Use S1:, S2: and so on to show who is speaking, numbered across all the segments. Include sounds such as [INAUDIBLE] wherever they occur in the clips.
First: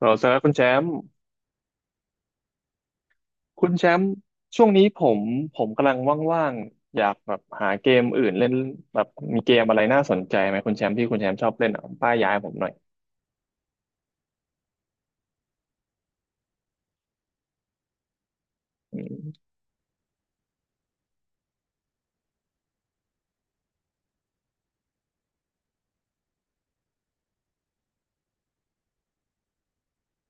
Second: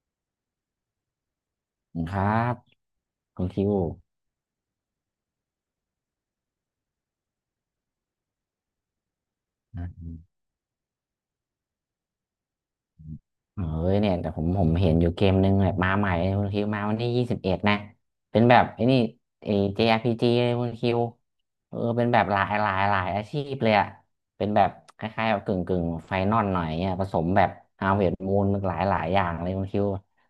S1: เราสำหรับคุณแชมป์
S2: ขอบคุณครับคุณคิ
S1: คุณ
S2: ว
S1: แชมป์ช่วงนี้ผมกำลังว่างๆอยากแบบหาเกมอื่นเล่นแบบมีเกมอะ
S2: อ
S1: ไรน่าส
S2: ืม
S1: นใจไหมคุณแชมป์ที่คุณแชมป์ชอบเล่นอ่ะป้ายยายผมหน่อย
S2: เออเนี่ยแต่ผมเห็นอยู่เกมนึงแบบมาใหม่เลยคุณคิวมาวันที่21นะเป็นแบบไอ้
S1: อื
S2: นี่
S1: ม
S2: ไอ้ JRPG เลยคุณคิวเออเป็นแบบหลายอาชีพเลยอะเป็นแบบคล้ายๆแบบกึ่งไฟนอลหน่อยเนี่ยผสมแบบฮาเวิร์ดมูนหลายอย่างเลยคุณคิว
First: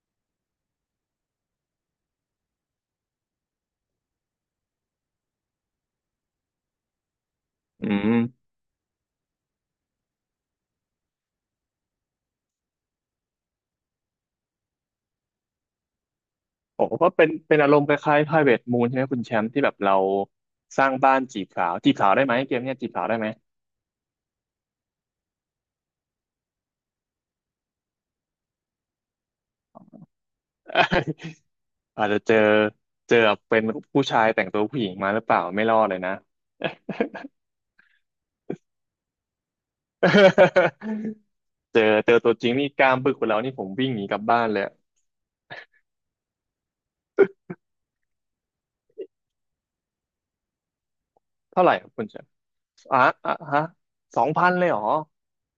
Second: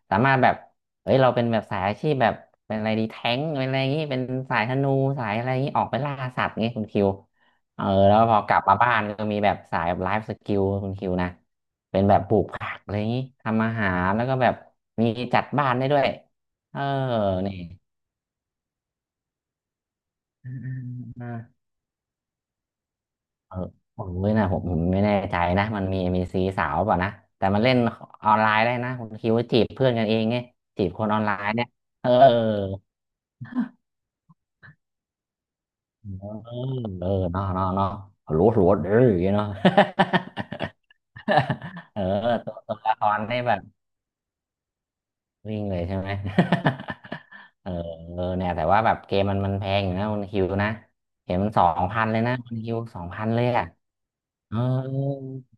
S2: สามารถแบบเอ้ยเราเป็นแบบสายอาชีพแบบเป็นอะไรดีแท้งเป็นอะไรอย่างงี้เป็นสายธนูสายอะไรอย่างงี้ออกไปล่าสัตว์งี้คุณคิวเออ
S1: อื
S2: แล้วพอ
S1: ม
S2: กลับมาบ้านก็มีแบบสายแบบไลฟ์สกิลคุณคิวนะ เป็นแบบปลูกผักอะไรอย่างนี้ทำอาหารแล้วก็แบบมีจัดบ้านได้ด้วยเอ
S1: โอ้
S2: อ
S1: ก็เป็น
S2: นี่
S1: เป็นอารมณ์คล้ายๆ Private Moon ใช่ไหมคุณแชมป์ที่แบบเราสร้างบ้าน
S2: อ่า
S1: จีบ
S2: อ่า
S1: สาวจีบสาวได้ไหมเกมเนี้ยจีบสาวได้ไหม
S2: เออผมด้วยนะผมไม่แน่ใจนะมันมีซีสาวเปล่ะนะแต่มันเล่นออนไลน์ได้นะคุณคิดว่าจีบเพื่อนกันเองไงจีบคนออนไลน์เนี่ย
S1: [LAUGHS] อา
S2: เอ
S1: จ
S2: อ
S1: จะ
S2: เอ
S1: เจ
S2: อ
S1: อเจอเป็นผู้ชายแต่งตัวผู้หญิงมาหรือเปล่าไม่รอดเลยนะ
S2: เออเนาะเนาะเนาะหลวดหลวดเอออย่างเงี้ยเนาะ
S1: [LAUGHS] เจอ
S2: [LAUGHS] เออ
S1: เจอตัวจริ
S2: ตั
S1: ง
S2: ว
S1: นี่
S2: ตัว
S1: กล้า
S2: ละ
S1: ม
S2: ค
S1: บึก
S2: ร
S1: กว่า
S2: ได้
S1: เรานี่
S2: แบ
S1: ผ
S2: บ
S1: มวิ่งหนีกลับบ้านเลย
S2: วิ่งเลยใช่ไหม [LAUGHS] เออ [LAUGHS] เออเนี่ยแต่ว่าแบบเกมมันแพงอยู่นะคุณคิวนะเห็นมันส
S1: เท่า
S2: อ
S1: ไหร่
S2: ง
S1: ครับคุ
S2: พั
S1: ณ
S2: น
S1: แช
S2: เลย
S1: มป์
S2: นะคุณคิว
S1: อ่ะ
S2: สองพัน
S1: อ่ะ
S2: เลย
S1: ฮะ
S2: อ่ะ
S1: สองพัน
S2: เออ
S1: เลยเหรอ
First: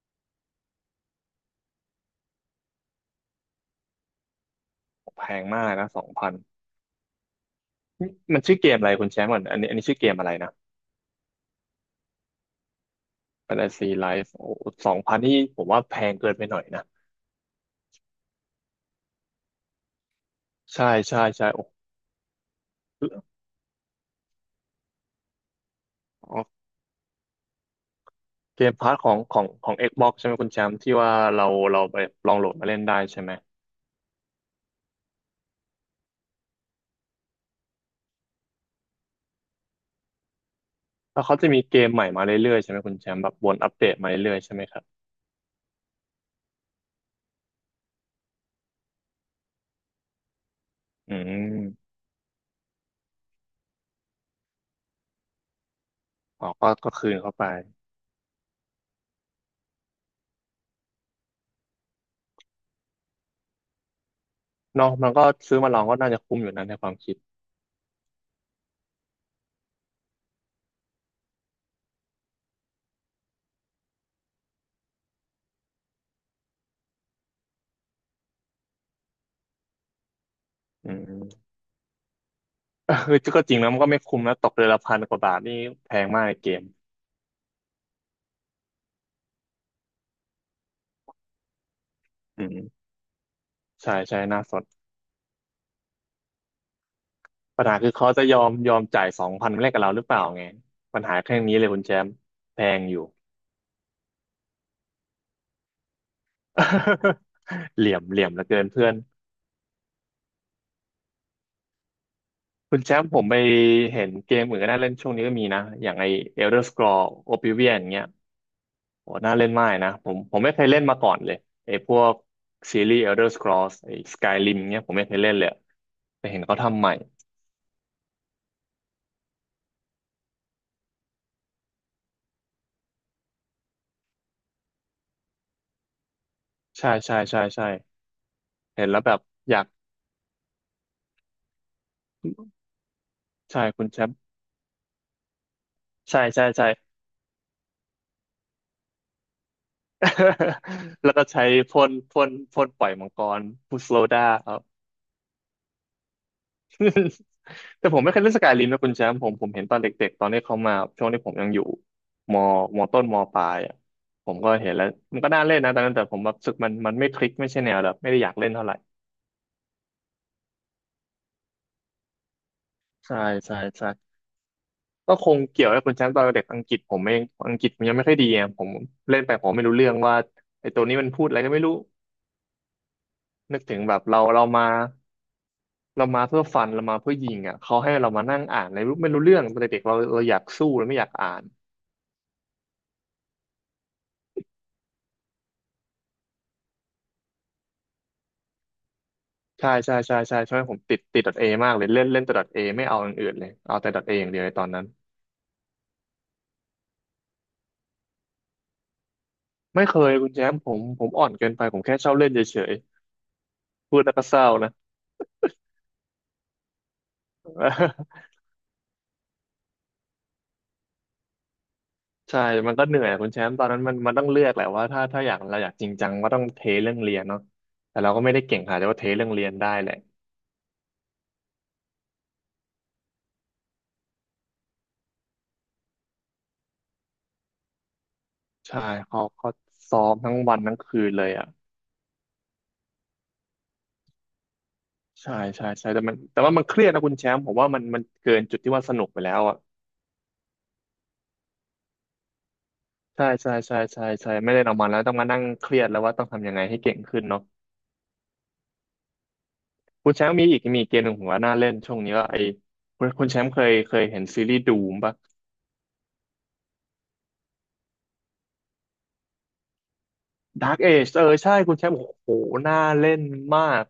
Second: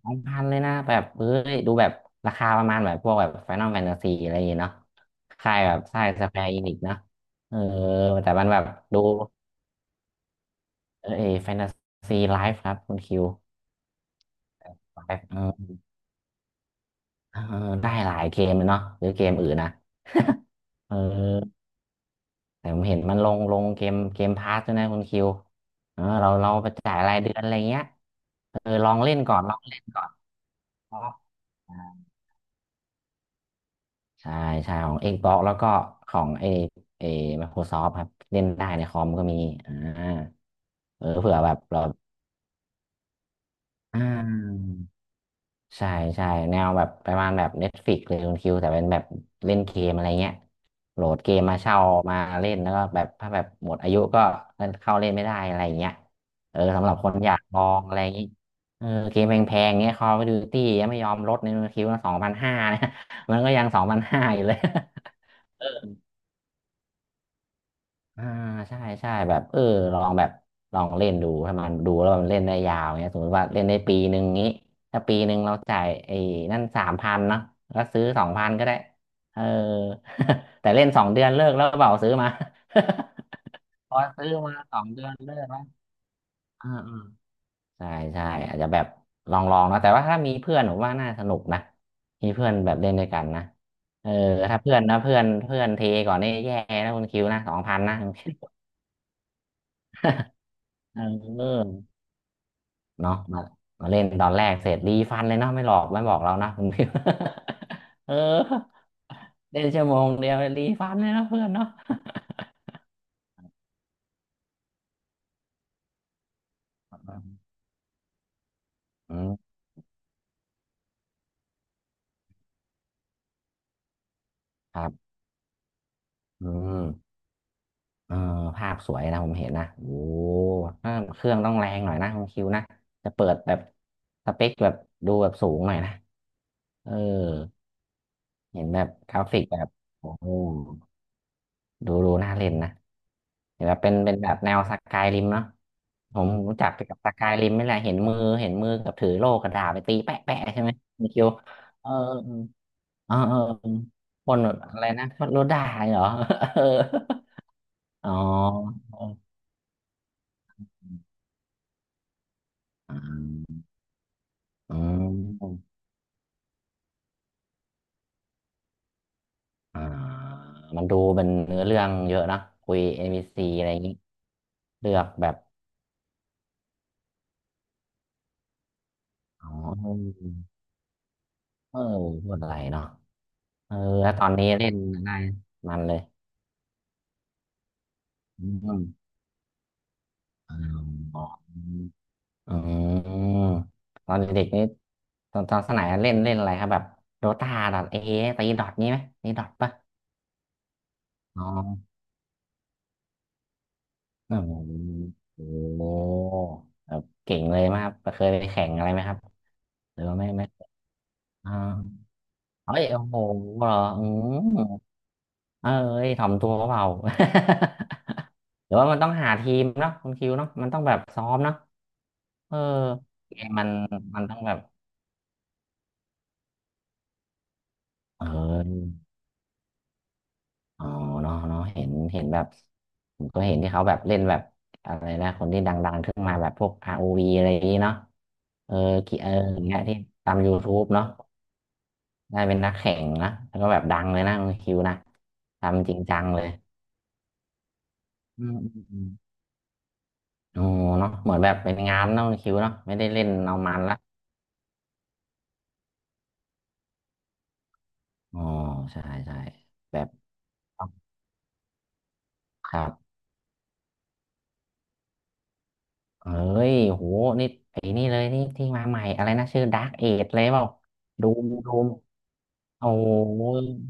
S2: สองพันเลยนะแบบเอ้ยดูแบบราคาประมาณแบบพวกแบบ Final Fantasy อะไรอย่างเงี้ยเนาะ
S1: แพง
S2: ค่าย
S1: มาก
S2: แบบ
S1: นะส
S2: ค่า
S1: อง
S2: ยส
S1: พัน
S2: แควร์อินิกเนาะเออแต่
S1: มัน
S2: มัน
S1: ชื่
S2: แบ
S1: อ
S2: บ
S1: เกมอะไร
S2: ดู
S1: คุณแชมป์ก่อนอันนี้ชื่อเกมอะไรนะ
S2: เออแฟนตาซีไลฟ์ครับคุณคิว
S1: Fantasy Life โอ้สอง
S2: ไล
S1: พัน
S2: ฟ์เอ
S1: ที่ผม
S2: อ
S1: ว่าแพงเกินไปหน่อยนะ
S2: เออได้หลายเกมเลยเนาะหรือเกมอื่นนะ
S1: ใช่
S2: เอ
S1: ใช่
S2: อ
S1: ใช่โอ้
S2: แต่ผมเห็นมันลงเกมพาสด้วยนะคุณคิวเออเรา
S1: อ๋อ
S2: เราไปจ่ายรายเดือนอะไรเงี้ยเออ
S1: เกม
S2: ล
S1: พา
S2: อ
S1: ร์ท
S2: ง
S1: ข
S2: เล่
S1: อง
S2: นก่
S1: ข
S2: อ
S1: อ
S2: น
S1: ง
S2: ลอง
S1: ของ
S2: เล่นก่อน
S1: Xbox ใช่ไหมคุณแชมป์ที่
S2: เพราะ
S1: ว่าเรา
S2: อ
S1: เราไปลองโหลดมาเล่นได้ใช่ไหม
S2: ใช่ใช่ของ Xbox แล้วก็ของไอไอ Microsoft ครับเล่นได้ในคอมก็มีอ่าเออ
S1: แล้ว
S2: เผื่
S1: เขา
S2: อ
S1: จะ
S2: แบบ
S1: มีเก
S2: เรา
S1: มใหม่มาเรื่อยๆใช่ไหมคุณแชมป์แบบวนอัปเดต
S2: อ่
S1: มาเรื่อยๆใช่ไหมครับ
S2: า ใช่ใช่แนวแบบประมาณแบบ Netflix เลยคุณคิวแต่เป็นแบบเล่นเกมอะไรเงี้ยโหล
S1: อื
S2: ดเกมมาเช่า
S1: ม
S2: มาเล่นแล้วก็แบบถ้าแบบหมดอายุก็เล่นเข้าเล่นไม่ได้อะไรเงี้ย
S1: อ๋อ
S2: เออ
S1: ก็
S2: สำห
S1: ก็
S2: รับค
S1: คื
S2: น
S1: น
S2: อ
S1: เข้า
S2: ยาก
S1: ไป
S2: ลองอะไรอย่างงี้เออเกมแพงๆเงี้ย Call of Duty ยังไม่ยอมลดในคุณคิวสองพันห้านะ [LAUGHS] มันก็ยัง2,500อยู่เลย
S1: เนาะมันก็ซื้อ
S2: [LAUGHS] เออ
S1: มาลองก็น่าจะคุ้มอยู่นั้นในความคิด
S2: อ่าใช่ใช่แบบเออลองแบบลองเล่นดูถ้ามันดูแล้วมันเล่นได้ยาวเนี่ยสมมติว่าเล่นได้ปีหนึ่งงี้ถ้าปีหนึ่งเราจ่ายไอ้นั่น3,000เนาะแล้วซื้อสองพันก็ได้เออ [LAUGHS] แต่เล่น
S1: อื
S2: 2 เดือน
S1: ม
S2: เลิกแล้วเปล่าซื้อมา
S1: เออก็จริงนะมันก็
S2: [LAUGHS] พ
S1: ไม่
S2: อ
S1: คุ้ม
S2: ซื้อ
S1: นะตก
S2: มา
S1: เดือน
S2: ส
S1: ละ
S2: อง
S1: พัน
S2: เดือ
S1: ก
S2: น
S1: ว่าบา
S2: เลิ
S1: ท
S2: ก
S1: นี่
S2: แล้ว
S1: แพงมากในเกม
S2: อ่าอ่าใช่ใช่อาจจะแบบลองลองนะแต่ว่าถ้ามีเพื่อนผมว่าน่าสนุกนะมี
S1: อื
S2: เพื่อนแบ
S1: ม
S2: บเล่นด้วยกันนะ
S1: ใช่
S2: เออ
S1: ใช่น่าส
S2: ถ้า
S1: น
S2: เพื่อนนะเพื่อนเพื่อนเทก่อนนี่แย่นะคุณคิวนะสอง
S1: ปัญ
S2: พั
S1: หา
S2: น
S1: คือ
S2: นะ [LAUGHS] คุ
S1: เขา
S2: ณ
S1: จะ
S2: คิ
S1: ย
S2: ว
S1: อมยอมจ่ายสองพันแรกกับเราหรือเปล่าไงปั
S2: เอ
S1: ญหาแค่นี้เลย
S2: อ
S1: คุณแชมป์แพงอยู่
S2: เนาะมามาเล่นตอนแรกเสร็จรีฟันเลยเนาะไม่หลอกไม่บอกเรานะคุณพิม
S1: [LAUGHS] เหลี่ยม
S2: [LAUGHS] เออ
S1: เหลี่ยมเหลือเกินเพื่อน
S2: เล่นชั่วโมงเดียวรีฟันเลยเนาะเพื่อนเนาะ
S1: คุณแชมป์ผมไปเห็นเกมอื่นก็น่าเล่นช่วงนี้ก็มีนะอย่างไอ Elder Scrolls
S2: [LAUGHS]
S1: Oblivion อย่างเงี้ยโห
S2: อื
S1: น่าเล่น
S2: ม
S1: มากนะผมไม่เคยเล่นมาก่อนเลยไอพวกซีรีส์ Elder Scrolls ไอ Skyrim
S2: ค
S1: เงี้ย
S2: รั
S1: ผมไม่
S2: บ
S1: เคยเล่นเลยแต่เห็น
S2: อื
S1: เขาทำ
S2: ม
S1: ใหม่
S2: เออภาพสวยนะผมเห็นนะโอ้ถ้าเครื่องต้องแรงหน่อยนะคุณคิวนะจะเปิดแบบสเปคแบบดูแบบสูงหน่อยนะเอ
S1: ใช่
S2: อ
S1: ใช่ใช่ใช่
S2: เห็นแบ
S1: เห็น
S2: บ
S1: แล้วแบ
S2: ก
S1: บ
S2: ราฟิก
S1: อ
S2: แบ
S1: ยาก
S2: บโอ้โห ดูดูน่าเล่นนะ
S1: ใช่
S2: เห็นแบบ
S1: คุณ
S2: เป็น
S1: แชม
S2: เป็น
S1: ป์
S2: แบบแนวสกายริมเนาะผ
S1: ใช่
S2: ม
S1: ใช่
S2: รู้
S1: ใช่
S2: จักไปกับสกายริมนี่แหละเห็นมือกับถือโล่กระดาษไปตีแปะแปะใช่ไหม
S1: [LAUGHS]
S2: มี
S1: แล้ว
S2: คิ
S1: ก็
S2: ว
S1: ใช้พ่
S2: เออ
S1: นพ่นพ่นปล่อยมัง
S2: เออ
S1: ก
S2: เออ
S1: ร
S2: เออ
S1: พุสโลดา
S2: คน
S1: ค
S2: แบ
S1: รั
S2: บ
S1: บ
S2: อะไร
S1: [LAUGHS]
S2: นะคนรถด่าเหรอ [LAUGHS] เออ
S1: แต่ผม
S2: อ๋
S1: ไม่
S2: อ
S1: เคยเล่นสกายริมนะคุณ
S2: [LAUGHS] อ๋อ
S1: แชมป์ผมเห็นตอนเด็กๆตอนที่เขามา
S2: อื
S1: ช่วง
S2: ม
S1: ที่ผมยังอยู่มมต้นมปลายอ่ะผมก็เห็นแล้วมันก็น่าเล่นนะตอนนั้นแต่ผมแบบรู้สึกมันไม่คลิกไม่ใช่แนวแบบไม่ได้อยากเล่นเท่าไหร่
S2: อ่ามันดูเป็นเนื้อเรื่องเยอะนะคุยเอ็น
S1: ใช่
S2: พีซี
S1: ใช่
S2: อะไรอย่างนี้
S1: ใช่
S2: เลือก
S1: ก็ค
S2: แบบ
S1: งเกี่ยวกับคุณแชมป์ตอนเด็กอังกฤษผมเองอังกฤษผมยังไม่ค่อยดีอ่ะผมเล่นไปผ
S2: อ๋
S1: ม
S2: อ
S1: ไม่รู้เรื่องว่าไอ้ตัวนี้มันพูดอะไรก็ไม่รู้
S2: เออพูดอะไรเนาะ
S1: นึก
S2: เอ
S1: ถึ
S2: อ
S1: งแบบ
S2: แล้ว
S1: เรา
S2: ตอน
S1: เรา
S2: นี้
S1: มา
S2: เล่นอะไรมันเลย
S1: เรามาเพื่อฟันเรามาเพื่อยิงอ่ะเขาให้เรามานั่ง
S2: อื
S1: อ่านใน
S2: ม
S1: รู้ไม่รู้เรื่องตอนเด็กๆเราอยากสู้เราไม่อยาก
S2: อ๋อ
S1: อ่าน
S2: อืมตอนเด็กๆนี่ตอนตอนสมัยเล่นเล่นอะไรครับแบบโดตาดอทเอตีดอทนี้ไหมตีดอท
S1: ใช่
S2: ปะ
S1: ใช่ใช่ใช่ใช่ผมติดดอท
S2: อ๋
S1: เอ
S2: อ
S1: มากเลยเล่นเล่นแต่ดอทเอไม่เอาอย่างอื่นเลยเอาแต่ดอทเออย่าง
S2: โอ
S1: เดียวใน
S2: โห
S1: ตอนนั้น
S2: โอ้โหแบบเก่งเลยไหมครับเคยไปแข่งอะไรไหมครับ
S1: ไม่เค
S2: หรือ
S1: ย
S2: ว่าไม่
S1: คุณแช
S2: ไม่
S1: มป์ผมอ่อนเกิ
S2: อ่า
S1: นไปผมแค่ชอบเล่นเฉย
S2: เฮ้ยโอ้โหเหรอ
S1: ๆพูด
S2: อื
S1: แล้วก็เศร้า
S2: ม
S1: นะ
S2: เอ้ยถ่อมตัวเปล่า [LAUGHS] หรือว่ามันต้องหาทีมเนาะคุณคิวเนาะมันต้องแบบซ้อมเนาะ
S1: [LAUGHS] ใช่
S2: เออ
S1: มันก็เหนื่อยคุณ
S2: เก
S1: แช
S2: ม
S1: มป์ตอ
S2: มั
S1: น
S2: น
S1: นั้นมัน
S2: มั
S1: ต้อ
S2: น
S1: ง
S2: ต้อ
S1: เลื
S2: ง
S1: อก
S2: แบบ
S1: แหละว่าถ้าอยากเราอยากจริงจังก็ต้องเทเรื่องเรียนเนาะแต่เราก็
S2: เ
S1: ไม่ได้เก่งขนาดที่
S2: ออ
S1: ว่าเทเรื่องเรียนได้แหละ
S2: อ๋อเนาะเนาะเห็นแบบผมก็เห็นที่เขาแบบเล่นแบบอะไรนะคนที่ดังๆขึ้นมาแบบพวก r วีอะไรอย่างนี้เนาะเออ
S1: ใช่
S2: กี่
S1: เขา
S2: เออ
S1: เขา
S2: อย่างเงี้ยที่
S1: ซ้อมทั้
S2: ตา
S1: ง
S2: ม
S1: วันทั้ง
S2: YouTube
S1: คื
S2: เนาะ
S1: นเลยอ่ะ
S2: ได้เป็นนักแข่งนะแล้วก็แบบดังเลยนะคุณคิวนะ
S1: ใช่ใช่ใช่
S2: ทำจริง
S1: แต่มัน
S2: จัง
S1: แต่
S2: เลย
S1: ว่ามันเครียดนะคุณแชมป์ผมว่ามันเกิน
S2: อื
S1: จุดที่ว่าสนุ
S2: ม
S1: กไปแล้วอ่ะ
S2: อ๋อเนาะเหมือนแบบเป็นงานเนาะคิวเนาะไม่ได้เล่
S1: ใช่
S2: น
S1: ใช่
S2: เอามั
S1: ใช่
S2: นละ
S1: ใช่ใช่ไม่ได้นอกมางวัลแล้วต้องมานั่งเครียดแล้วว่าต้องทำยังไงให้เก่งขึ้นเนาะ
S2: อ๋อใช่ใช่แบบ
S1: คุณแชมป์มีอีกมีเกมหนึ่งผมว่าน่าเล่นช่วงนี้ก็ไอ้
S2: ครับ
S1: คุณแชมป์เคยเห็นซีรีส์ดูมปะ
S2: เอ้ยโหนี่ไอ้นี่เลยนี่ที่มาใหม่อะไรนะชื่อดาร์กเอจเลยเปล่า
S1: Dark Age เออ
S2: ดูม
S1: ใช่คุ
S2: ดู
S1: ณแช
S2: ม
S1: มป์โอ้โหน่า
S2: โอ้โ
S1: เล่นมา
S2: ห
S1: ก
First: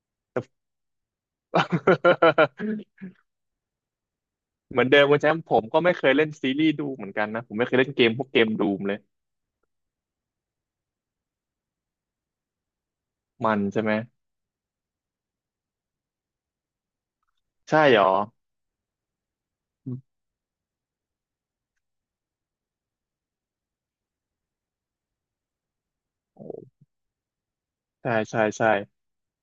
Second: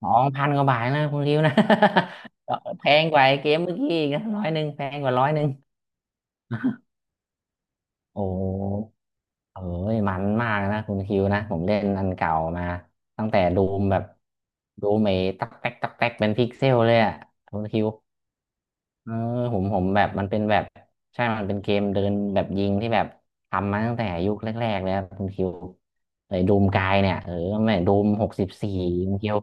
S2: สองพันกว่าบาทนะคุณคิวนะ [LAUGHS] แพงกว่าไอ้เกมเมื่อกี้อีกนะร้อยหนึ่ง
S1: [LAUGHS] เห
S2: แพ
S1: มือน
S2: ง
S1: เดิม
S2: กว่า
S1: คุณ
S2: ร้
S1: แช
S2: อย
S1: ม
S2: ห
S1: ป์
S2: นึ่ง
S1: ผมก็ไม่เคยเล่นซีรีส์ดูเหมือนกันนะผมไม่เคยเล่นเกม
S2: โอ
S1: พวกเกมดูมเล
S2: ้
S1: ย
S2: เอ้ยมันมากนะคุณคิวนะผมเล่นอันเก่ามาตั้งแต่
S1: มัน
S2: ดู
S1: ใช่
S2: ม
S1: ไหม
S2: แบบดูเมตักแตกตักแตกเป็นพิกเซลเลยอ่ะคุณ
S1: ใช่
S2: คิว
S1: หรอ
S2: เออผมแบบมันเป็นแบบใช่มันเป็นเกมเดินแบบยิงที่แบบทำมาตั้งแต่ยุคแรกๆเลยครับคุณคิวเลย
S1: โอ้โห
S2: ดูมกายเนี่ยเออไม่ดูม
S1: ใช่
S2: หก
S1: ใช่
S2: สิบ
S1: ใช่
S2: สี่คุณคิว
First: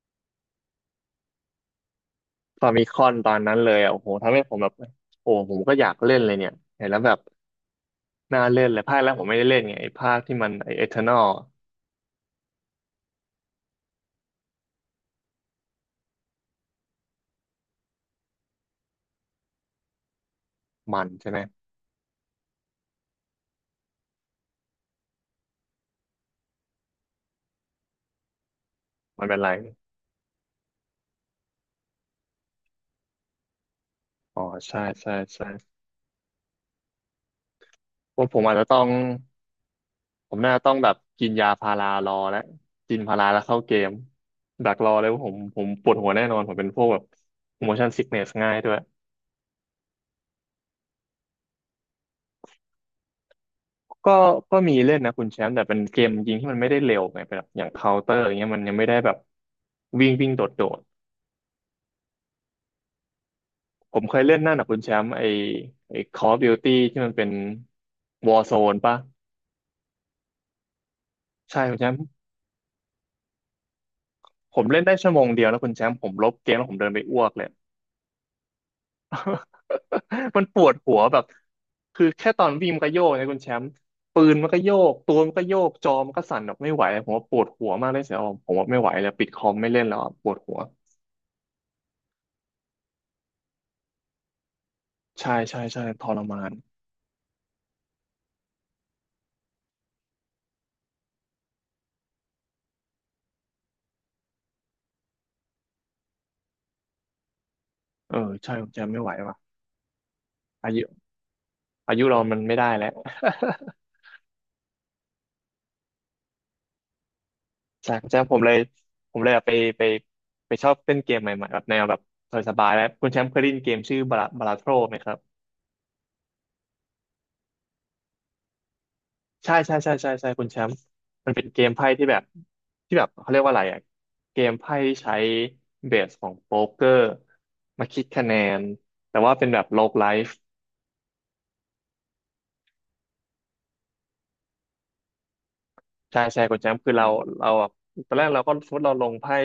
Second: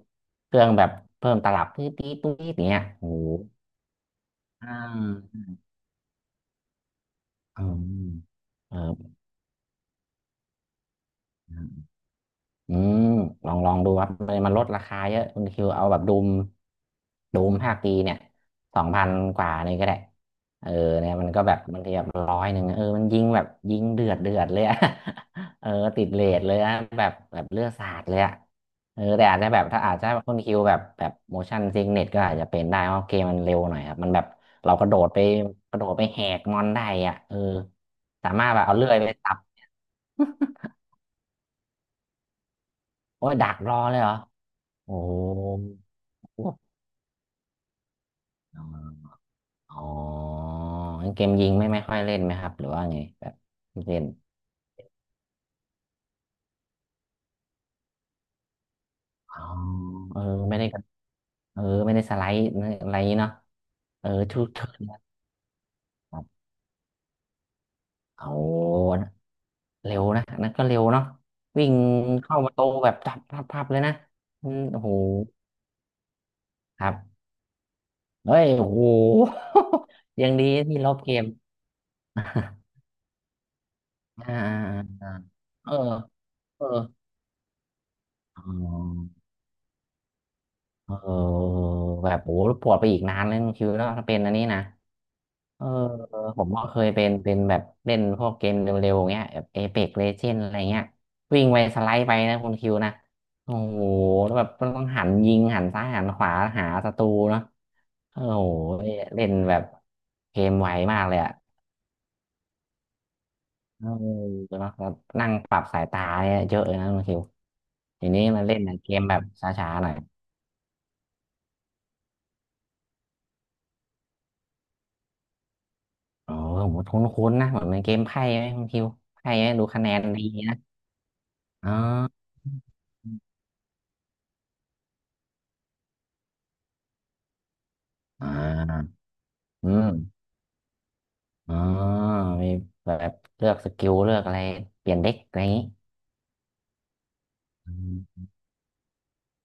S2: เครื่องแบบเพิ่มตลับตื้อตีตุ้ยอย่า
S1: ฟา
S2: งเงี้ย
S1: มิคอ
S2: โอ้
S1: นต
S2: โห
S1: อนนั้นเลยอ่ะโอ้โหทำให้ผมแบ
S2: อ่
S1: บโอ้
S2: า
S1: ผมก็อยากเล่นเลยเนี่ยเห็นแล้วแบบ
S2: อืม
S1: น่าเล่นเลยภาคแร
S2: เอ
S1: กผมไม่ได้เล่นไงไอ้ภาคที่มันไอ้เอเทอร์นอล
S2: อ อืมลองลองดูครับมันลดราคาเยอะคุณคิวเอาแบบดูมดูมภาคปีเนี่ยสองพันกว่านี่ก็ได้เออ
S1: มัน
S2: เนี่ยมั
S1: ใช่
S2: น
S1: ไหม
S2: ก็แบบบางทีแบบร้อยหนึ่งเออมันยิงแบบยิงเดือดเดือดเลยอะ [LAUGHS] เออติดเรทเลยอะแบบแบบเลือดสาดเลยอะเออ
S1: มั
S2: แต่
S1: นเป็
S2: อา
S1: น
S2: จจะ
S1: ไร
S2: แบบถ้าอาจจะคุณคิวแบบแบบ motion sickness ก็อาจจะเป็นได้เพราะเกมมันเร็วหน่อยครับมันแบบ
S1: อ๋อ
S2: เรา
S1: ใช่
S2: กระโดด
S1: ใช่
S2: ไป
S1: ใช่
S2: กระโดดไปแหกมอนได้อ่ะเออ
S1: ว่า
S2: สา
S1: ผม
S2: มารถ
S1: อาจ
S2: แบ
S1: จะ
S2: บเอา
S1: ต้อง
S2: เลื่อยไปตับ
S1: ผมน่าจะต้องแบบกินยาพารารอแล้วกินพารา
S2: โอ้ย
S1: แล้ว
S2: ดัก
S1: เข้า
S2: ร
S1: เก
S2: อ
S1: ม
S2: เลยเหรอ
S1: ดักรอ
S2: โอ้
S1: เลยว่าผม
S2: โ
S1: ปวดหัวแน่นอนผม
S2: ห
S1: เป็นพวกแบบ motion sickness ง่าย
S2: อ๋
S1: ด้วย
S2: ออ๋องั้นเกมยิงไม่ค่อยเล่นไหมครับหรือว่าไงแบบเล่น
S1: ก็ก็มีเล่นนะคุณแชมป์แต่เป็นเกมยิงที่มันไม่ได้เร็วไงปแบบอย่างเคาน์เตอร์อย่างเงี้ยมันยังไม่ได้แบบ
S2: อ๋อ
S1: วิ่ง
S2: เออ
S1: วิ่งโด
S2: ไม่ได้ก
S1: ด
S2: ระ
S1: ๆ
S2: เออไม่ได้สไลด์อะไรเนาะ
S1: ผม
S2: เออ
S1: เคยเล่
S2: ทู
S1: นนั่น
S2: เทิ
S1: นะ
S2: ร์
S1: คุณ
S2: น
S1: แช
S2: นะ
S1: มป์ไอ
S2: ครั
S1: Call of
S2: บ
S1: Duty ที่มันเป็น
S2: เอา
S1: Warzone ป่ะ
S2: นะเร็วนะอันนั่นก็เร็วเนาะ
S1: ใช่
S2: วิ่ง
S1: คุณแชมป์
S2: เข้าประตูแบบจับพับพับเลยนะอื
S1: ผ
S2: ม
S1: มเล่
S2: โอ้
S1: น
S2: โห
S1: ได้ชั่วโมงเดียวแล้วคุณแชมป์ผมลบเกมแล้วผม
S2: ค
S1: เดิ
S2: รั
S1: นไปอ้
S2: บ
S1: วกเลย
S2: เฮ้ยโอ้โห
S1: [LAUGHS]
S2: [LAUGHS] ยัง
S1: มั
S2: ดี
S1: นปวด
S2: ที่ล
S1: หั
S2: บ
S1: ว
S2: เก
S1: แบบ
S2: ม
S1: คือแค่ต
S2: [LAUGHS]
S1: อนวิ่งมันก็โยกนะคุณแชมป์ปื
S2: อ่า
S1: นมันก็โยก
S2: อ่า
S1: ตัวมันก็โยก
S2: อ่า
S1: จอมันก็สั่นแบบ
S2: เออเออ
S1: ไม่ไหวผมว่าปวดหัวมากเลยเสีย
S2: อ๋
S1: ผมว่าไม่ไหวแล้ว
S2: อ
S1: ปิดคอมไม่เล่นแล้วอะปวดหัว
S2: เออแบบโอ้ปวดไปอีกนานเลยคุณคิวเนาะถ้าเป็นอันนี้นะ
S1: ใช่ใช่
S2: เออ
S1: ใช่ทรมา
S2: ผม
S1: น
S2: ก็เคยเป็นแบบเล่นพวกเกมเร็วๆเงี้ยแบบเอเพ็กเลเจนอะไรเงี้ยวิ่งไปสไลด์ไปนะคุณคิวนะโอ้โหแล้วแบบมันต้องหันยิงหันซ้ายหันขวาหาศัตรูเนาะ
S1: เออ
S2: โอ้โห
S1: ใช่คุณแชมป์ไม่ไหว
S2: เล่น
S1: ว่ะ
S2: แบบเกมไว
S1: อา
S2: มา
S1: ยุ
S2: กเลยอะ
S1: อายุเรามันไม่ได้แล้ว [LAUGHS]
S2: เออเนาะแล้วนั่งปรับสายตาเนี่ยเยอะเลยนะคุณคิว
S1: จาก
S2: ที
S1: จา
S2: นี้
S1: ผม
S2: มา
S1: เล
S2: เล่
S1: ย
S2: นเกม
S1: ผ
S2: แบ
S1: ม
S2: บ
S1: เลยแบ
S2: ช
S1: บไป
S2: ้าๆ
S1: ไป
S2: หน่อย
S1: ไปชอบเล่นเกมใหม่ๆแบบแนวแบบสบายๆแล้วคุณแชมป์เคยได้ยินเกมชื่อบาราบาราโทรไหมครับ
S2: อ๋อโหมดคุ้นๆนะเหมือนในเกมไพ่ไหมคุณคิวไพ่ไหม
S1: ใช่
S2: ดู
S1: ใช่
S2: คะแน
S1: ใช่
S2: น
S1: ใช่
S2: ดี
S1: ใช่คุณแช
S2: นะ
S1: มป์มันเป็นเกม
S2: อ๋อ
S1: ไพ่ที่แบบที่แบบเขาเรียกว่าอะไรอ่ะเกมไพ่ที่ใช้เบสของโป๊กเกอร์มาคิดคะ
S2: อ่
S1: แนน
S2: า
S1: แต่ว่าเป็นแบบ
S2: อื
S1: โลก
S2: ม
S1: ไลฟ์
S2: อ๋อมีแบบเลือกสกิลเลือกอะไรเปลี่ยนเด็กอะไรอย่างนี้
S1: ใช่ใช่คุณแชมป์คือเราเราอะ
S2: อื
S1: ตอนแร
S2: ม
S1: กเราก็สมมติเราลงไพ่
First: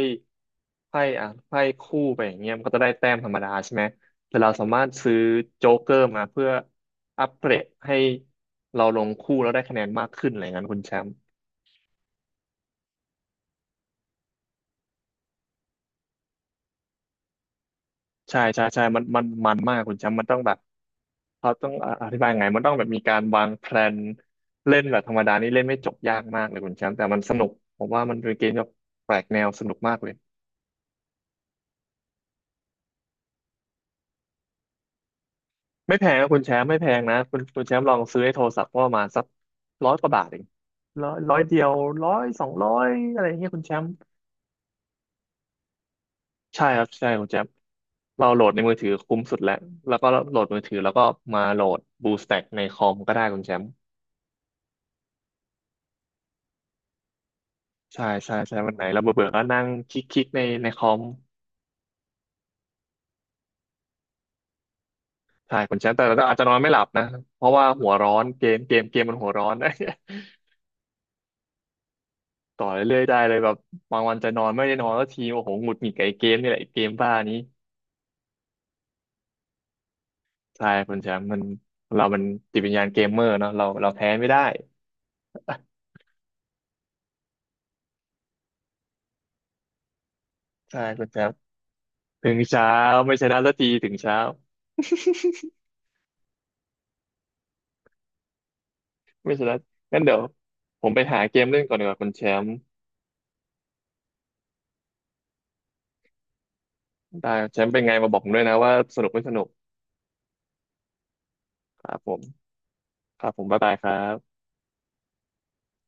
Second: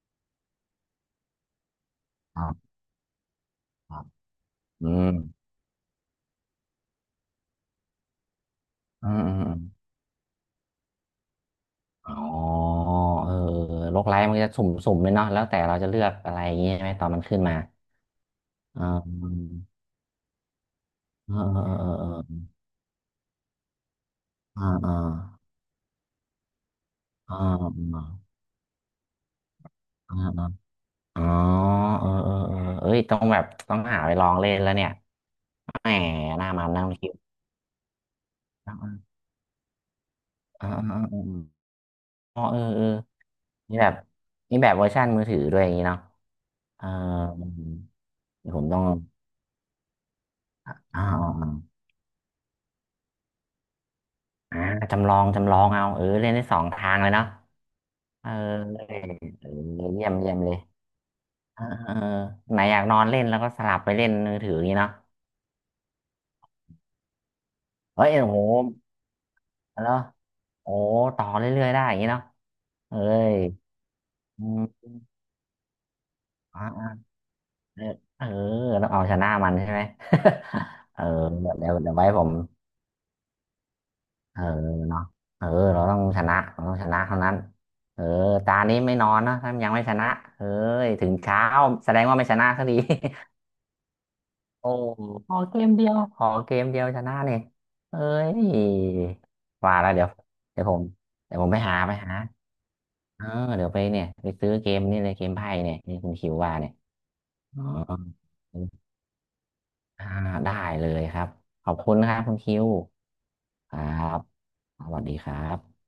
S1: ไพ่อ่ะไพ่คู่ไปอย่า
S2: ค
S1: ง
S2: รั
S1: เงี้ยมัน
S2: บ
S1: ก็จะได้แต้มธรรมดาใช่ไหม
S2: ครับ
S1: แต่เราสามาร
S2: อื
S1: ถซื้
S2: ม
S1: อโจ๊กเกอร์มาเพื่ออัปเกรดให้เราล
S2: อื
S1: ง
S2: มอื
S1: คู่
S2: มอ
S1: แล้ว
S2: ม
S1: ได้คะแนนมากขึ้นอะไรเงี้ยคุณแชมป์
S2: อ๋อเออโลกไลท์มันจะสุ่มสุ่มเลยเนาะแล้วแต่เราจะเลือกอะไรอย่างนี้ใช่ไหมตอนมันขึ้นมา
S1: ใช่ใช่ใช่
S2: อ่า
S1: มันมากคุณแชมป์มันต้องแบบ
S2: เออ
S1: เขาต้อ
S2: เอ
S1: ง
S2: อเอ
S1: อ่ะ
S2: อ
S1: อ
S2: เออ
S1: ธิบายไงมันต้องแบบมีการวางแพลน
S2: เอ
S1: เล่น
S2: อ่า
S1: แบบธรรมดานี่เล่นไม่จบยากมากเลยคุณแชมป์แต่มันส
S2: อ่
S1: นุกผมว่า
S2: า
S1: มันเป็นเกมที่แบบแปลกแนวสนุกมากเลย
S2: อ่าอ่า อ๋อเออเออเออ เอ้ยต้องแบบต้องหาไปลองเล่นแล้วเนี่ยแหม
S1: ไม่แพงนะคุ
S2: ห
S1: ณ
S2: น้า
S1: แช
S2: มั
S1: มป์
S2: น
S1: ไม่
S2: นะ
S1: แพ
S2: ค
S1: ง
S2: คิด
S1: นะคุณแชมป์ลองซื้อไอ้โทรศัพ
S2: เอ
S1: ท์ก็ป
S2: ม
S1: ระมาณสักร้อยกว่าบาทเอง
S2: อเออเออ
S1: ร้อย
S2: เอ
S1: ร้อ
S2: อ
S1: ยเดียวร้อย
S2: อ๋อ
S1: สอง
S2: เออ
S1: ร้อ
S2: เออ
S1: ยอะไรอย่างเงี้ยคุณแช
S2: นี่
S1: ม
S2: แบ
S1: ป์
S2: บนี่แบบเวอร์ชันมือถือด้วยอย่างนี้เนาะ
S1: ใช่ค
S2: เอ
S1: รั
S2: อ
S1: บใช่คุณแชมป์เราโหล
S2: เดี๋
S1: ด
S2: ยว
S1: ใน
S2: ผม
S1: มือ
S2: ต้อง
S1: ถือคุ้มสุดแล้วแล้วก็โหลดมือถือแล้ว
S2: อ๋ออ๋อ
S1: ก็มา
S2: อ๋
S1: โหล
S2: อ
S1: ด BlueStack ในคอมก็ได้คุณแชมป์
S2: อ่าจำลองจำลองเอาเออเล่นได้สองทางเลยเนาะ
S1: ใช่
S2: เออ
S1: ใช่ใช่วันไหนเราเบื่อเบื่อก็
S2: เออ
S1: นั่งคลิก
S2: เยี่ยม
S1: คลิก
S2: เยี่ยม
S1: ใน
S2: เลย
S1: ในคอม
S2: เออเออไหนอยากนอนเล่นแล้วก็สลับไปเล่นมือถืออย่างนี้เนาะ
S1: ใช่คุณแชมป์แต่เราอาจจะนอนไม่หลับนะเพราะว่าหัว
S2: เฮ้
S1: ร้อ
S2: ย
S1: น
S2: โอ้โห
S1: เกมมันหัวร้อนนะ
S2: แล้วโอ้โหต่อเรื่อยๆได้อย่างนี้เนาะ
S1: [LAUGHS] ต่อเรื่
S2: เอ้
S1: อยๆได้เล
S2: ย
S1: ยแบบบางวันจะน
S2: อื
S1: อนไม่ได้นอ
S2: ม
S1: นแล้วทีโอ้โหหงุดหงิดกับไอ้เกมนี่แหละไอ้เกมบ้านี้
S2: เออเออต้องเอาชนะมันใช่ไหม
S1: ใช่
S2: [LAUGHS]
S1: คุณ
S2: เออ
S1: แชมป์มัน
S2: เดี๋ยวเดี๋ยว
S1: เรา
S2: ไว้
S1: มั
S2: ผ
S1: น
S2: ม
S1: จิตวิญญาณเกมเมอร์เนาะเราแพ้ไม่
S2: เอ
S1: ได้
S2: อเนาะเออเราต้องชนะเราต้องชนะเท่านั้นเออตานี้ไม่นอนนะถ้ายังไม่ชนะเอ้
S1: ใช่
S2: ย
S1: คุ
S2: ถึ
S1: ณ
S2: ง
S1: แชมป์
S2: เช้าแสดงว่าไม่
S1: ถึ
S2: ช
S1: ง
S2: นะสั
S1: เช้า
S2: กที
S1: ไม่ชนะสักทีถึงเช้า
S2: [LAUGHS] โอ้ขอเกมเดียวขอเกมเดียวชนะเนี่ยเอ้ย
S1: [LAUGHS] ไม่ชนะ
S2: ว่าแล้ว
S1: งั้น
S2: เดี๋ยว
S1: เดี๋ยว
S2: เดี๋ยวผ
S1: ผ
S2: ม
S1: มไปหาเก
S2: เดี๋ยวผ
S1: ม
S2: มไป
S1: เล่นก่อ
S2: หา
S1: นดีก
S2: ไป
S1: ว่าคุณ
S2: หา
S1: แชมป์
S2: เออเดี๋ยวไปเนี่ยไปซื้อเกมนี่เลยเกมไพ่เนี่ยที่คุณคิวว่าเนี่ย
S1: ได้แช
S2: อ๋อ
S1: มป์เป็นไงมาบอกผมด้วยนะว่าสนุกไม่สนุก
S2: อ่าได้เลยครับขอบ
S1: ค
S2: คุ
S1: รั
S2: ณ
S1: บผ
S2: นะครั
S1: ม
S2: บคุณคิว
S1: ครับผมบ๊าย
S2: ค
S1: บายค
S2: รั
S1: รั
S2: บ
S1: บ
S2: สวัสดีครับ